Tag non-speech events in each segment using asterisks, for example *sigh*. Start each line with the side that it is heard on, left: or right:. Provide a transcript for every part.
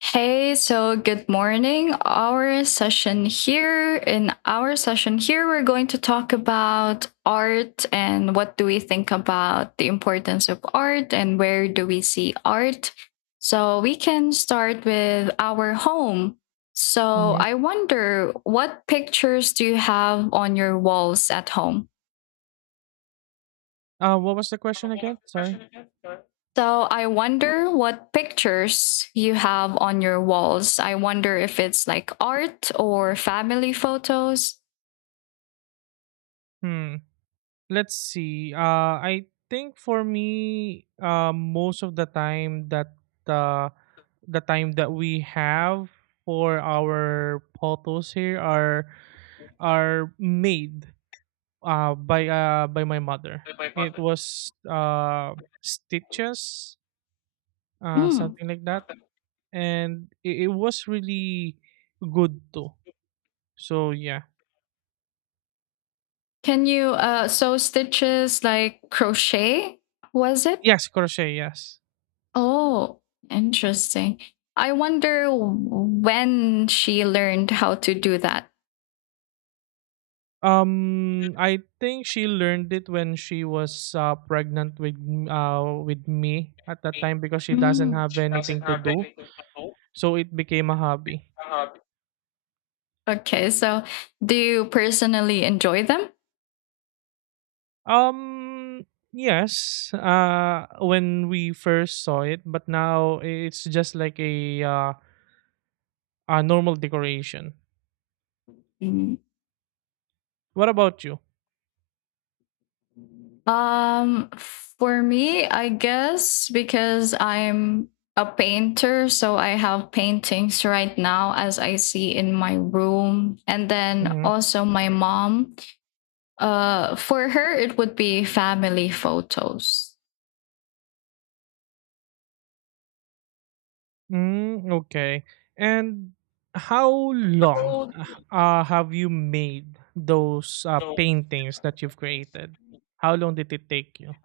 left: Hey, so good morning. In our session here, we're going to talk about art and what do we think about the importance of art and where do we see art. So we can start with our home. So
right: Mhm.
left: I wonder, what pictures do you have on your walls at home?
right: What was the question again? Sorry.
left: So I wonder what pictures you have on your walls. I wonder if it's like art or family photos.
right: Hmm. Let's see. I think for me, most of uh, the time that we have for our photos here are made by my mother. It was stitches,
left: Mm.
right: something like that, and it was really good too. So yeah,
left: Can you sew stitches like crochet? Was it?
right: yes, crochet, yes.
left: Oh, interesting. I wonder when she learned how to do that.
right: I think she learned it when she was pregnant with me at that time because she doesn't
left: Mm.
right: have anything to do, so it became a hobby.
left: Okay, so do you personally enjoy them?
right: Um, yes, when we first saw it, but now it's just like a a normal decoration.
left: Mm.
right: What about you?
left: For me, I guess because I'm a painter, so I have paintings right now as I see in my room. And then
right: Mhm.
left: also my mom. For her, it would be family photos.
right: Mm, okay. And how long have you made those paintings that you've created? How long did it take you?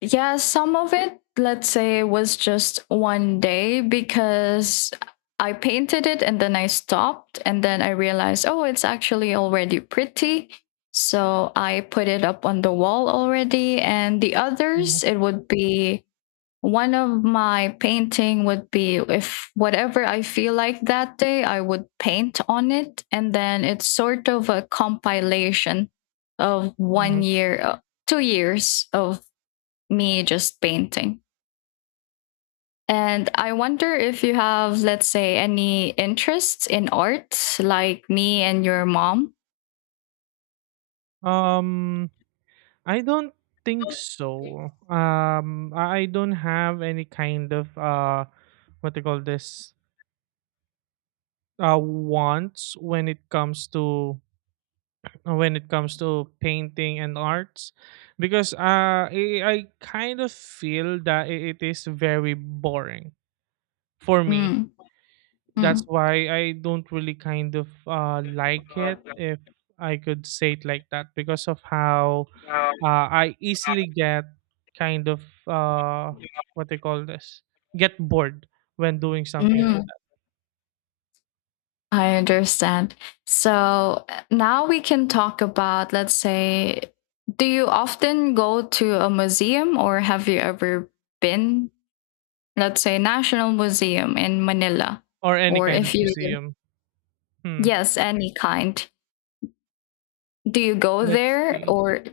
left: Yeah, some of it, let's say, was just one day because I painted it and then I stopped and then I realized, oh, it's actually already pretty. So I put it up on the wall already. And the
right: Mhm,
left: others, it would be one of my painting would be if whatever I feel like that day I would paint on it, and then it's sort of a compilation of one
right: mhm.
left: year 2 years of me just painting. And I wonder if you have, let's say, any interests in art like me and your mom.
right: Um, I don't think so. Um, I don't have any kind of what they call this wants when it comes to painting and arts, because I kind of feel that it is very boring for me.
left: Mm.
right: That's
left: Mm.
right: why I don't really kind of like it, if I could say it like that, because of how I easily get kind of uh, what they call this, get bored when doing something like
left: Mm. I understand. So now we can talk about, let's say, do you often go to a museum or have you ever been, let's say, National Museum in Manila?
right: that, or any
left: Or
right: kind of
left: if you,
right: museum. Hmm.
left: yes, any kind. Do you go
right: Let's
left: there
right: see.
left: or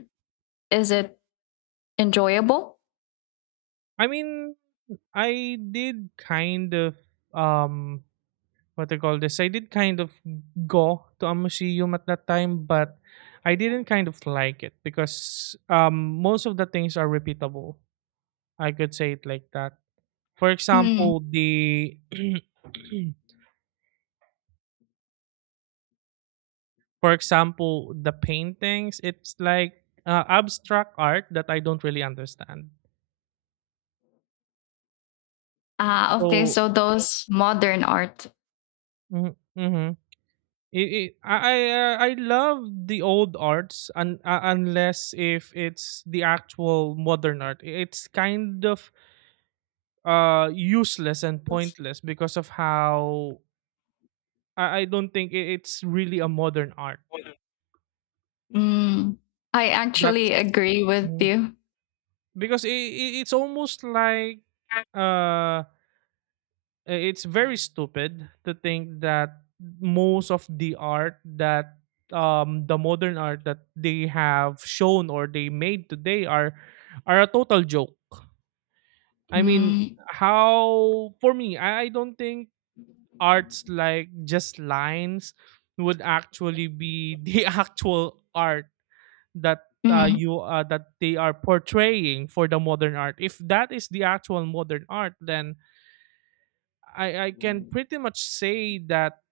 left: is it enjoyable?
right: I mean, I did kind of um what they call this. I did kind of go to a museum at that time, but I didn't kind of like it because most of the things are repeatable. I could say it like that. For
left: Mm.
right: example, the *clears throat* for example the paintings. It's like abstract art that I don't really understand.
left: Ah, okay.
right: So
left: So those modern art.
right: mm-hmm. I love the old arts, unless if it's the actual modern art. It's kind of useless and pointless because of how I don't think it's really a modern art.
left: Mm. I
right: That's
left: actually agree with
right: Mm.
left: you.
right: because I it's almost like uh it's very stupid to think that most of the art that, the modern art that they have shown or they made today, are a total joke. I mean,
left: Mm.
right: how for me, I don't think arts like just lines would actually be *laughs* the actual art that
left: Mm.
right: that they are portraying for the modern art. If that is the actual modern art, then I can pretty much say that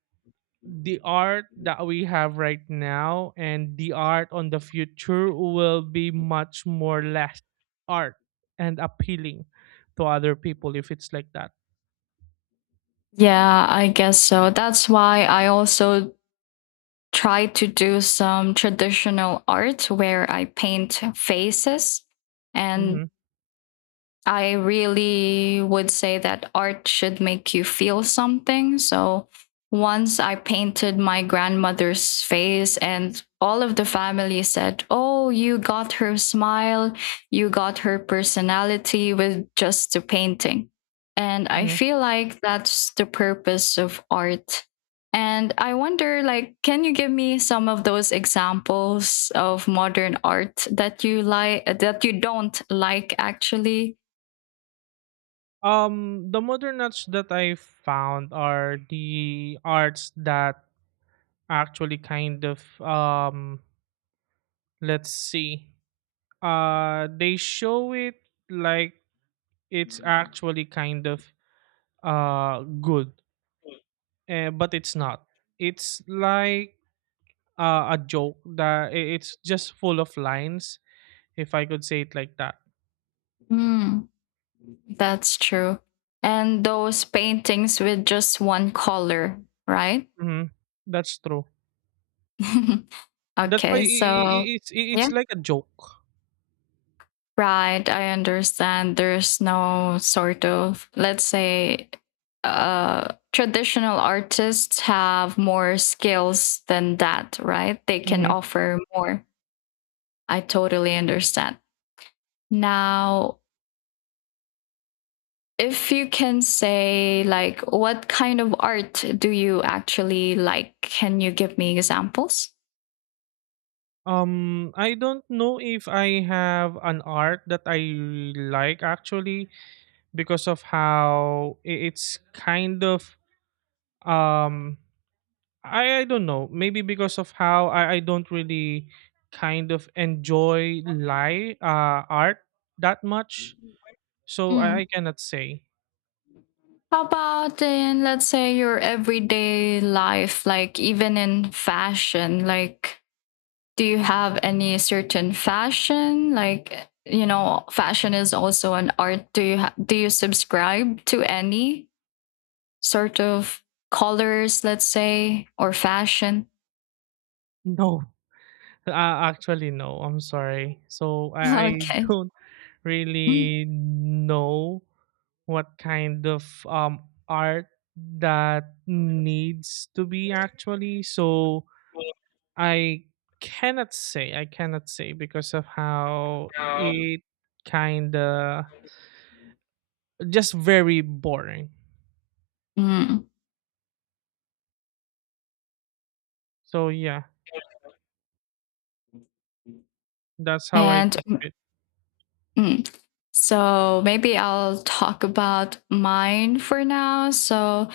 right: the art that we have right now and the art on the future will be much more less art and appealing to other people if it's like that.
left: Yeah, I guess so. That's why I also try to do some traditional art where I paint faces, and
right: Hmm.
left: I really would say that art should make you feel something. So once I painted my grandmother's face, and all of the family said, oh, you got her smile, you got her personality with just a painting. And I
right: Hmm.
left: feel like that's the purpose of art. And I wonder, like, can you give me some of those examples of modern art that you like, that you don't like, actually.
right: The modern arts that I found are the arts that, Actually, kind of. Let's see. They show it like it's actually kind of good, but it's not. It's like a joke that it's just full of lines, if I could say it like that.
left: Mm, that's true. And those paintings with just one color, right?
right: Hmm. That's true.
left: *laughs*
right: That's why
left: Okay,
right: i i i-
left: so
right: it's i-
left: yeah,
right: it's like a joke.
left: right. I understand. There's no sort of, let's say, traditional artists have more skills than that, right? They can
right: Mhm.
left: offer more. I totally understand. Now, if you can say, like, what kind of art do you actually like, can you give me examples?
right: I don't know if I have an art that I like, actually, because of how it's kind of, um I don't know, maybe because of how I don't really kind of enjoy lie art that much, so I,
left: Mm.
right: I cannot say.
left: How about, in, let's say, your everyday life, like even in fashion, like, do you have any certain fashion, like, you know fashion is also an art, do you subscribe to any sort of colors, let's say, or fashion?
right: No, *laughs* actually, no. I'm sorry. So
left: *laughs*
right: I *laughs*
left: Okay.
right: don't really know what kind of art that needs to be actually. So I cannot say. I cannot say because of how it kind of just very boring.
left: Mm.
right: So yeah, that's how I
left: And
right: think of it.
left: mm, so maybe I'll talk about mine for now. So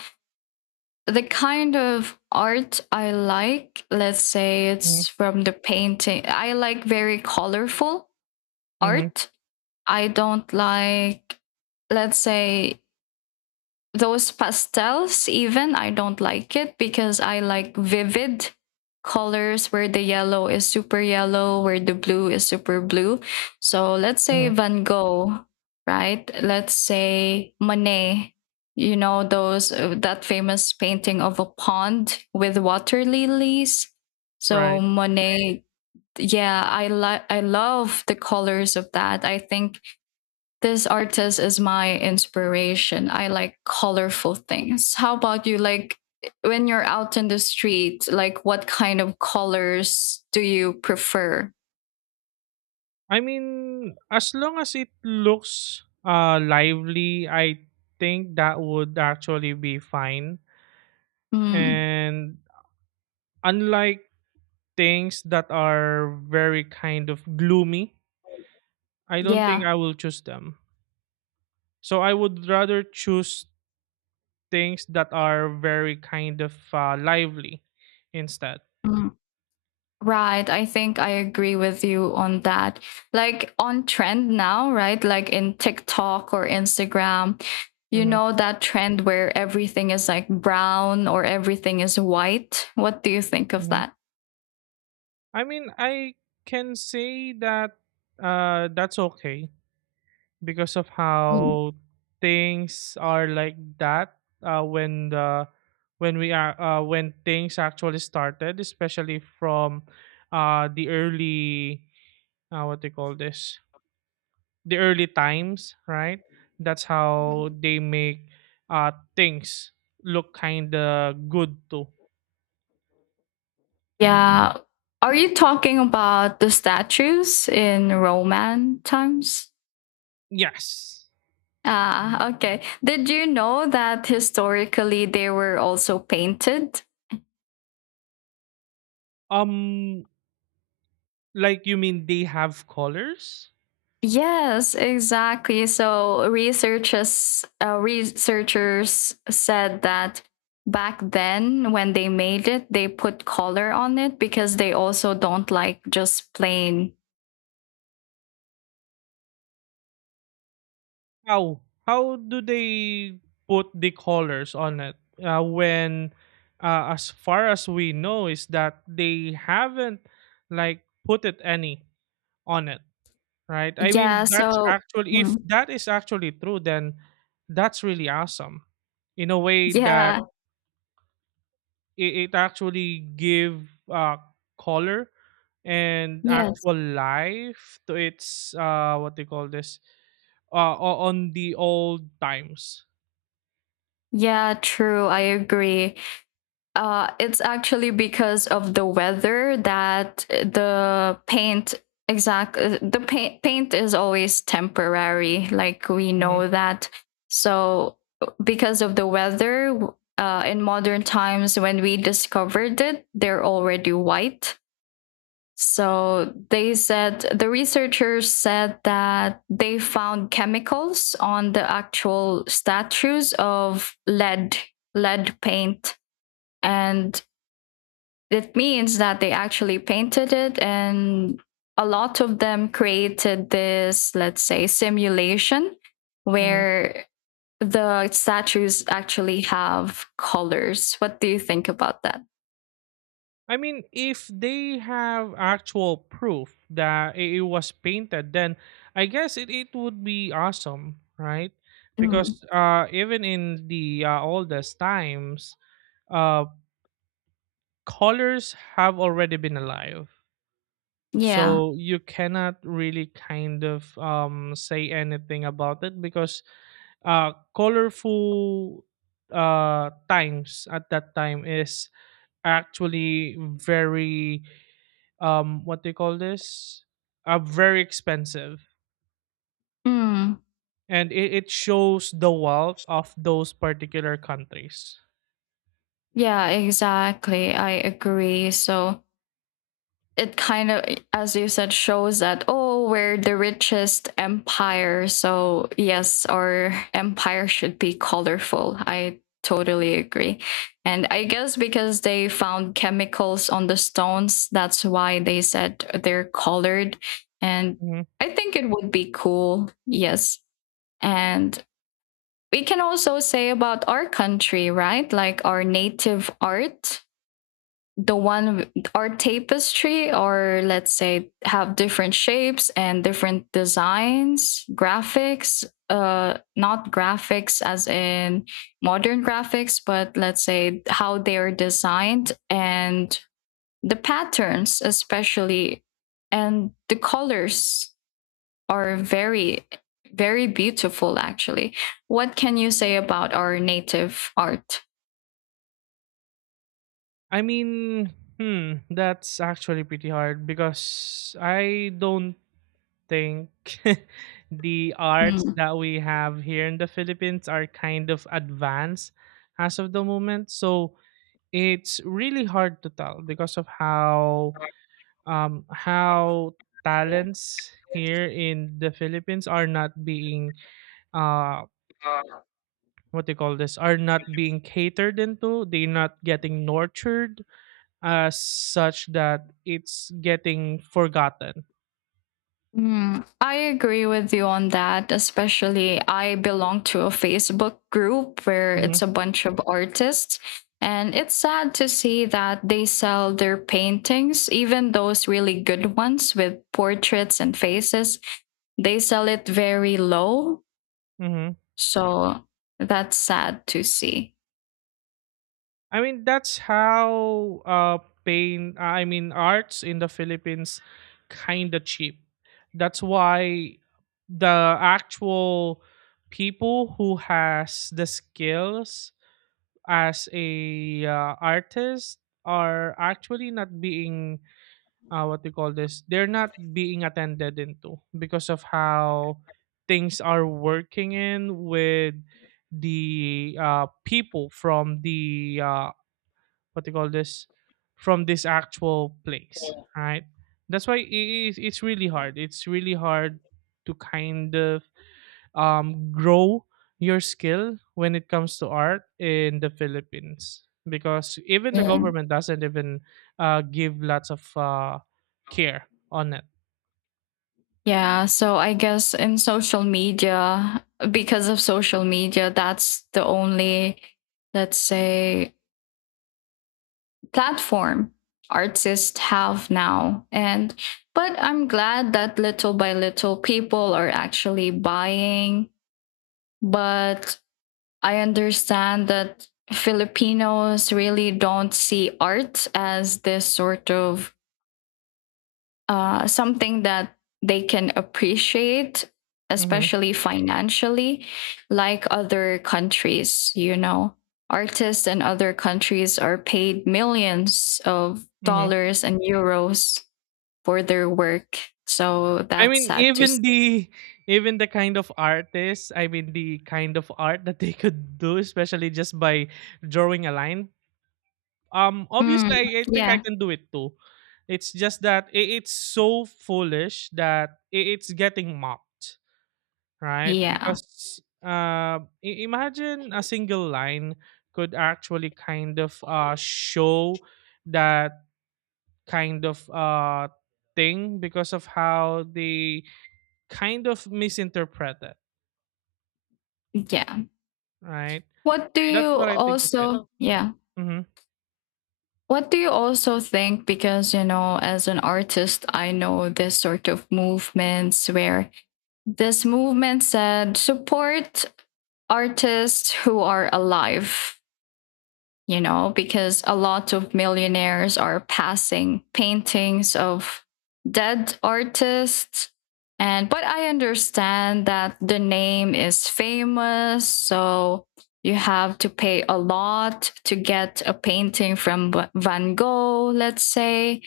left: the kind of art I like, let's say,
right: Hmm.
left: it's from the painting. I like very colorful
right: Hmm.
left: art. I don't like, let's say, those pastels, even, I don't like it because I like vivid colors where the yellow is super yellow, where the blue is super blue. So let's say
right: Hmm.
left: Van Gogh, right? Let's say Monet. You know those that famous painting of a pond with water lilies. So
right: Right.
left: Monet, yeah, I love the colors of that. I think this artist is my inspiration. I like colorful things. How about you? Like when you're out in the street, like what kind of colors do you prefer?
right: I mean, as long as it looks lively, I think that would actually be fine.
left: Mm,
right: And unlike things that are very kind of gloomy, I don't think
left: yeah.
right: I will choose them. So I would rather choose things that are very kind of lively instead.
left: Mm, right. I think I agree with you on that. Like on trend now, right? Like in TikTok or Instagram, you
right: Hmm.
left: know that trend where everything is like brown or everything is white. What do you think of
right: Hmm.
left: that?
right: I mean, I can say that, that's okay because of how things are like that, when the when we are when things actually started, especially from uh, the early uh, what they call this the early times, right? That's how
left: Mm.
right: they make things look kind of good too.
left: Yeah. Are you talking about the statues in Roman times?
right: Yes.
left: Ah, okay. Did you know that historically they were also painted?
right: Um like, you mean they have colors?
left: Yes, exactly. So researchers said that back then when they made it, they put color on it because they also don't like just plain.
right: How do they put the colors on it? When as far as we know is that they haven't like put it any on it. Right? I
left: Yeah,
right: mean, that's
left: so
right: actually, if
left: mm,
right: that is actually true, then that's really awesome in a way that
left: yeah,
right: it actually give color and
left: yes.
right: actual life to its, what they call this, on the old times.
left: Yeah, true. I agree. It's actually because of the weather that the paint is always temporary, like we
right: Mhm,
left: know that. So because of the weather, in modern times when we discovered it, they're already white. So they said, the researchers said that they found chemicals on the actual statues of lead paint, and it means that they actually painted it. And a lot of them created this, let's say, simulation
right: mhm.
left: where the statues actually have colors. What do you think about that?
right: I mean, if they have actual proof that it was painted, then I guess it would be awesome, right?
left: Mm,
right: Because even in the oldest times, uh, colors have already been alive.
left: yeah.
right: So you cannot really kind of say anything about it, because colorful times at that time is actually very what they call this very expensive,
left: Mm,
right: and it shows the wealth of those particular countries.
left: yeah, exactly. I agree. So it kind of, as you said, shows that, oh, we're the richest empire, so yes, our empire should be colorful. I totally agree. And I guess because they found chemicals on the stones, that's why they said they're colored. And
right: Mhm.
left: I think it would be cool, yes. And we can also say about our country, right, like our native art, or tapestry, or let's say, have different shapes and different designs, graphics, not graphics as in modern graphics, but let's say how they are designed, and the patterns especially, and the colors are very, very beautiful, actually. What can you say about our native art?
right: I mean, that's actually pretty hard because I don't think *laughs* the arts
left: Mm.
right: that we have here in the Philippines are kind of advanced as of the moment. So it's really hard to tell because of how talents here in the Philippines are not being uh what they call this, are not being catered into, they're not getting nurtured as such that it's getting forgotten.
left: Mm, I agree with you on that. Especially, I belong to a Facebook group where
right: Hmm.
left: it's a bunch of artists, and it's sad to see that they sell their paintings, even those really good ones with portraits and faces. They sell it very low,
right: Hmm.
left: so that's sad to see.
right: I mean, that's how I mean, arts in the Philippines kind of cheap. That's why the actual people who has the skills as a artist are actually not being what they call this, they're not being attended into because of how things are working in with the people from the what they call this from this actual place, right? That's why it's really hard. It's really hard to kind of grow your skill when it comes to art in the Philippines because even the
left: Mm.
right: government doesn't even give lots of care on it.
left: Yeah, so I guess in social media, because of social media, that's the only, let's say, platform artists have now. And but I'm glad that little by little people are actually buying. But I understand that Filipinos really don't see art as this sort of something that they can appreciate,
right: Hmm.
left: especially financially, like other countries. You know, artists in other countries are paid millions of
right: Hmm.
left: dollars and euros for their work. So
right: I
left: that's
right: mean,
left: sad to
right: even
left: see.
right: the even the kind of artists, I mean, the kind of art that they could do, especially just by drawing a line.
left: Mm,
right: Obviously, I think I
left: yeah,
right: can do it too. It's just that it's so foolish that it's getting mocked. Right?
left: yeah,
right: Because imagine a single line could actually kind of show that kind of thing because of how they kind of misinterpret it,
left: yeah.
right: right?
left: What do
right: That's
left: you
right: what I think of it.
left: also, yeah,
right: Hmm.
left: what do you also think? Because, you know, as an artist, I know this sort of movements where this movement said support artists who are alive, you know, because a lot of millionaires are passing paintings of dead artists. And but I understand that the name is famous, so you have to pay a lot to get a painting from Van Gogh, let's say,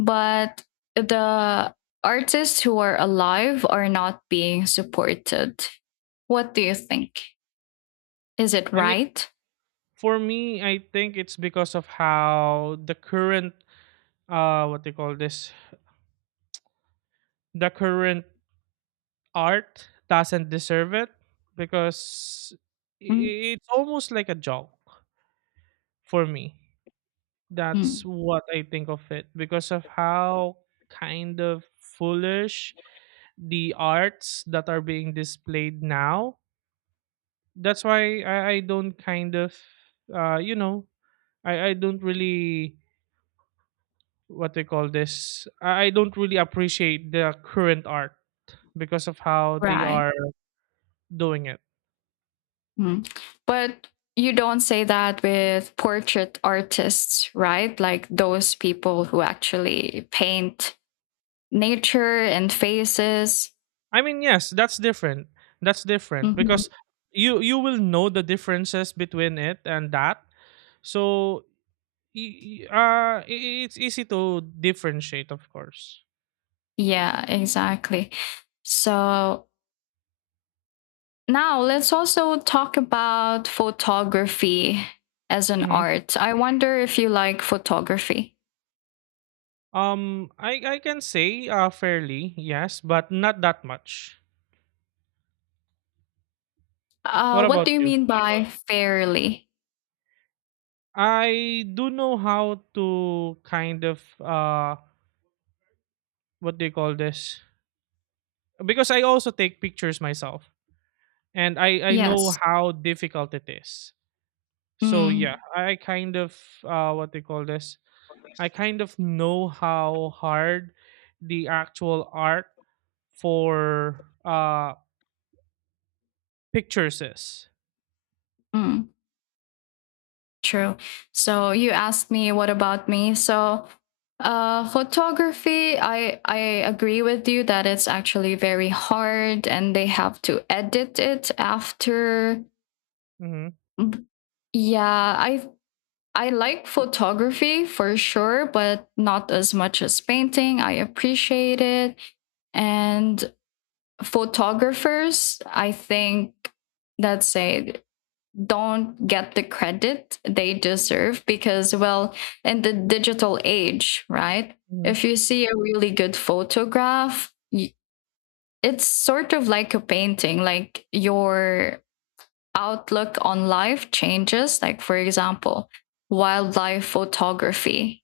left: but the artists who are alive are not being supported. What do you think? Is it
right: I mean,
left: right?
right: for me, I think it's because of how the current, what they call this, the current art doesn't deserve it because
left: Mm.
right: it's almost like a joke for me. That's
left: Mm,
right: what I think of it because of how kind of foolish the arts that are being displayed now. That's why I don't kind of, uh, you know, I don't really, what they call this, I don't really appreciate the current art because of how they
left: right.
right: are doing it.
left: Mm. But you don't say that with portrait artists, right? Like those people who actually paint nature and faces.
right: I mean, yes, that's different. That's different
left: Mhm.
right: because you will know the differences between it and that, so it's easy to differentiate, of course.
left: Yeah, exactly. So now, let's also talk about photography as an
right: Hmm.
left: art. I wonder if you like photography.
right: I can say, fairly, yes, but not that much. What
left: What
right: about
left: do you
right: you?
left: mean by fairly?
right: I do know how to kind of what do you call this? Because I also take pictures myself, and I know
left: Yes.
right: how difficult it is. So
left: Mm,
right: yeah, I kind of what do you call this? I kind of know how hard the actual art for pictures is.
left: mm, true. So you asked me what about me. So photography, I agree with you that it's actually very hard, and they have to edit it after.
right: Mhm.
left: Yeah, I like photography for sure, but not as much as painting. I appreciate it. And photographers, I think, let's say, don't get the credit they deserve because, well, in the digital age, right?
right: Mhm.
left: If you see a really good photograph, it's sort of like a painting, like your outlook on life changes. Like, for example, wildlife photography,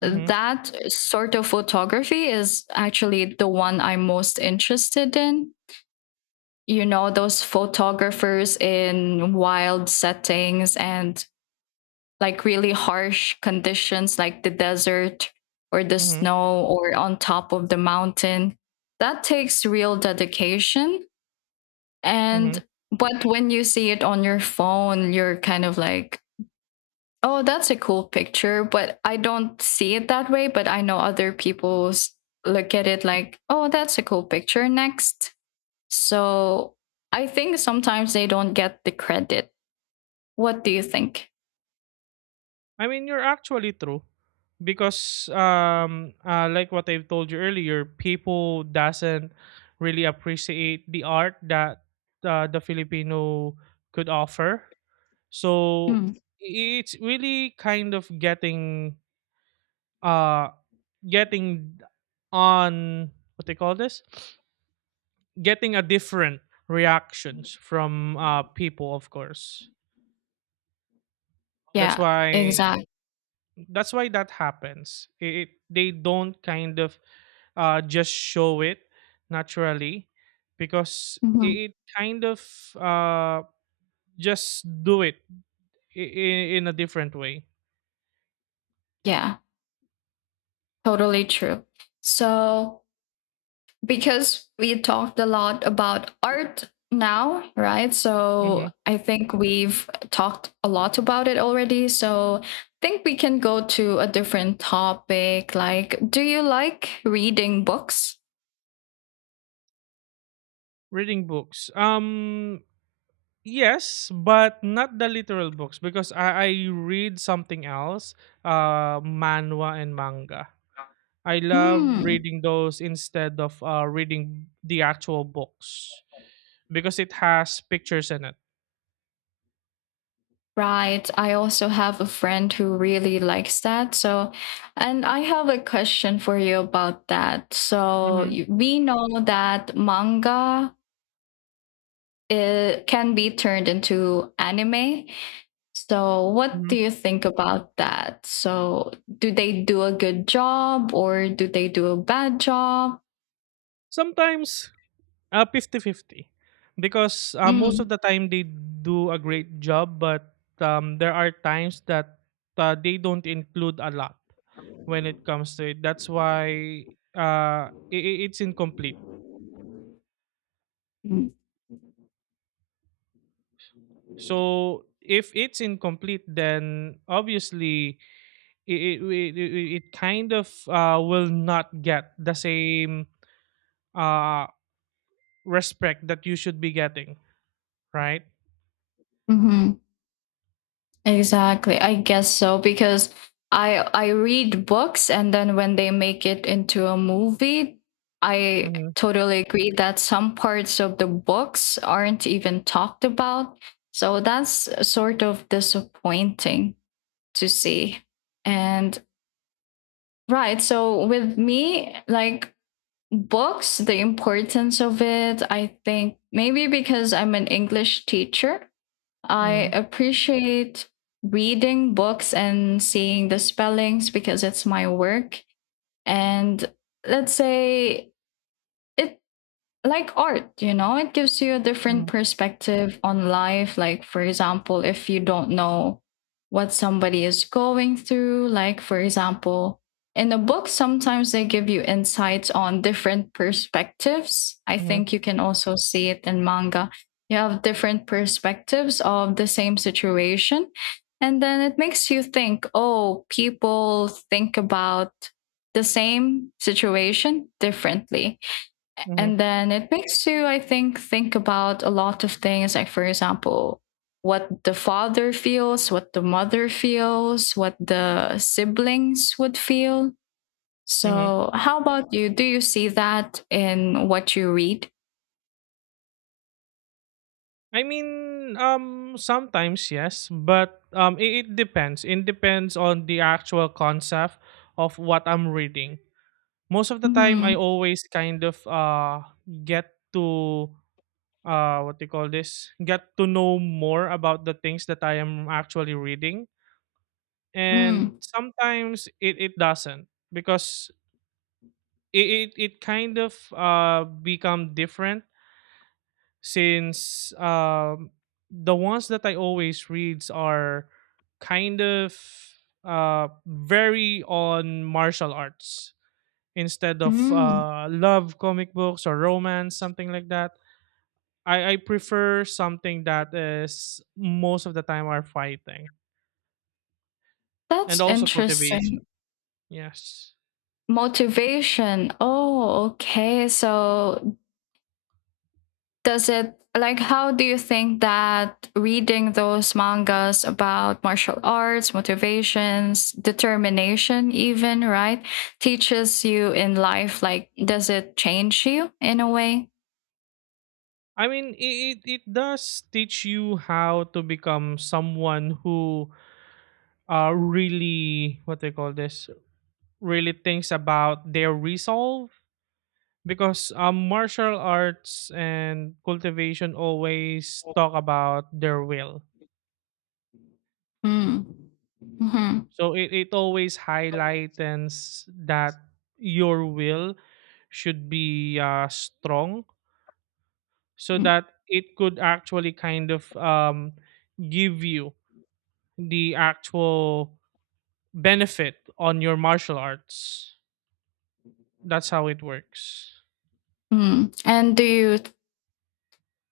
right: Mhm.
left: that sort of photography is actually the one I'm most interested in. You know, those photographers in wild settings and like really harsh conditions, like the desert or the
right: Mhm.
left: snow or on top of the mountain. That takes real dedication. And
right: Mhm.
left: but when you see it on your phone, you're kind of like, oh, that's a cool picture, but I don't see it that way. But I know other people look at it like, oh, that's a cool picture. Next. So I think sometimes they don't get the credit. What do you think?
right: I mean, you're actually true because like what I've told you earlier, people doesn't really appreciate the art that the Filipino could offer. So
left: Mm,
right: it's really kind of getting uh getting on what they call this getting a different reactions from people, of course. That's
left: yeah,
right: why,
left: exactly.
right: that happens, it, they don't kind of just show it naturally because it kind of uh, just do it in, in a different way.
left: Yeah, totally true. So because we talked a lot about art now, right?
right: Mm-hmm.
left: So I think we've talked a lot about it already. So I think we can go to a different topic. Like, do you like reading books?
right: Reading books. Yes, but not the literal books because I read something else, manhwa and manga. I love
left: Hmm.
right: reading those instead of reading the actual books because it has pictures in it.
left: Right. I also have a friend who really likes that. So, and I have a question for you about that. So,
right: Mhm.
left: we know that manga, it can be turned into anime. So, what
right: Mhm.
left: do you think about that? So, do they do a good job or do they do a bad job?
right: Sometimes, 50/50, because most of
left: Mm.
right: the time they do a great job, but there are times that they don't include a lot when it comes to it. That's why uh, i- it's incomplete. So if it's incomplete, then obviously it it, it, it it kind of will not get the same uh, respect that you should be getting, right?
left: Mm-hmm. Exactly. I guess so because I read books and then when they make it into a movie, I
right: Mm-hmm,
left: totally agree that some parts of the books aren't even talked about. So that's sort of disappointing to see. And right. So with me, like, books, the importance of it, I think maybe because I'm an English teacher, I
right: mm-hmm,
left: appreciate reading books and seeing the spellings because it's my work. And let's say it, like art, it gives you a different
right: mm-hmm,
left: perspective on life. Like, for example, if you don't know what somebody is going through, like, for example, in a book, sometimes they give you insights on different perspectives. I
right: mm-hmm,
left: think you can also see it in manga. You have different perspectives of the same situation. And then it makes you think, oh, people think about the same situation differently,
right: mm-hmm,
left: and then it makes you, I think about a lot of things, like, for example, what the father feels, what the mother feels, what the siblings would feel.
right: mm-hmm.
left: So, how about you? Do you see that in what you read?
right: I mean, sometimes yes, but it depends. It depends on the actual concept of what I'm reading. Most of the time, I
left: Hmm.
right: always kind of, get to, what do you call this? Get to know more about the things that I am actually reading, and
left: Mm.
right: sometimes it doesn't, because it kind of become different since, the ones that I always reads are kind of very on martial arts instead of
left: Mm.
right: love comic books or romance, something like that. I prefer something that is most of the time are fighting, and
left: That's
right: also cultivation.
left: interesting.
right: Yes.
left: Motivation. Oh, okay. So, does it like how do you think that reading those mangas about martial arts, motivations, determination, even, right, teaches you in life, like, does it change you in a way?
right: I mean, it does teach you how to become someone who really, what they call this, really thinks about their resolve because, martial arts and cultivation always talk about their will.
left: Mm. Hmm.
right: So it always highlights that your will should be strong so that it could actually kind of give you the actual benefit on your martial arts. That's how it works.
left: Mm. And do you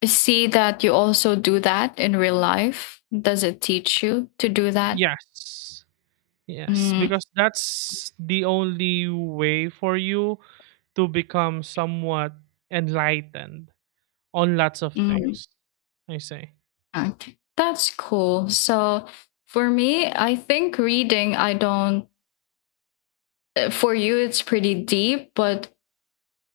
left: see that you also do that in real life, does it teach you to do that?
right: Yes. Yes.
left: Mm.
right: Because that's the only way for you to become somewhat enlightened on lots of
left: Mm.
right: things, I say.
left: Okay. That's cool. So for me, I think reading, I don't, for you it's pretty deep, but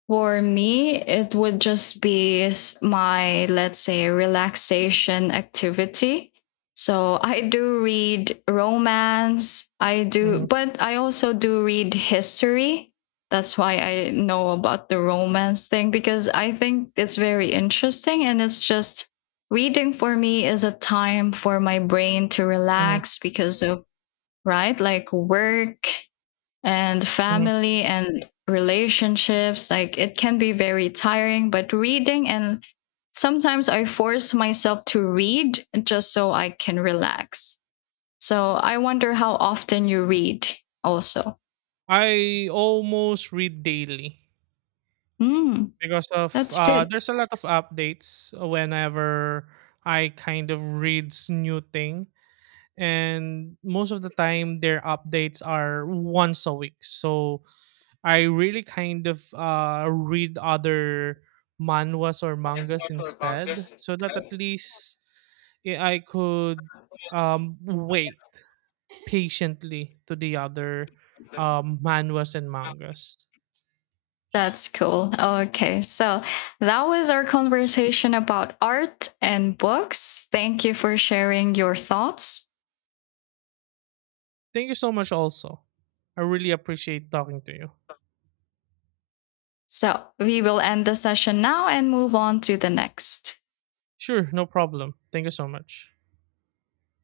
left: for me it would just be my, let's say, relaxation activity. So I do read romance, I do,
right: Hmm.
left: but I also do read history. That's why I know about the romance thing because I think it's very interesting. And it's just, reading for me is a time for my brain to relax because of, right, like work and
right: Mhm.
left: family and relationships. Like it can be very tiring, but reading, and sometimes I force myself to read just so I can relax. So I wonder how often you read also.
right: I almost read daily
left: Mm,
right: because of
left: that's good.
right: there's a lot of updates whenever I kind of reads new thing, and most of the time their updates are once a week. So I really kind of read other manhwas or mangas instead, so that at least I could wait patiently to the other, manhwas and mangas.
left: That's cool. Okay. So that was our conversation about art and books. Thank you for sharing your thoughts.
right: Thank you so much, also. I really appreciate talking to you.
left: So we will end the session now and move on to the next.
right: Sure, no problem. Thank you so much.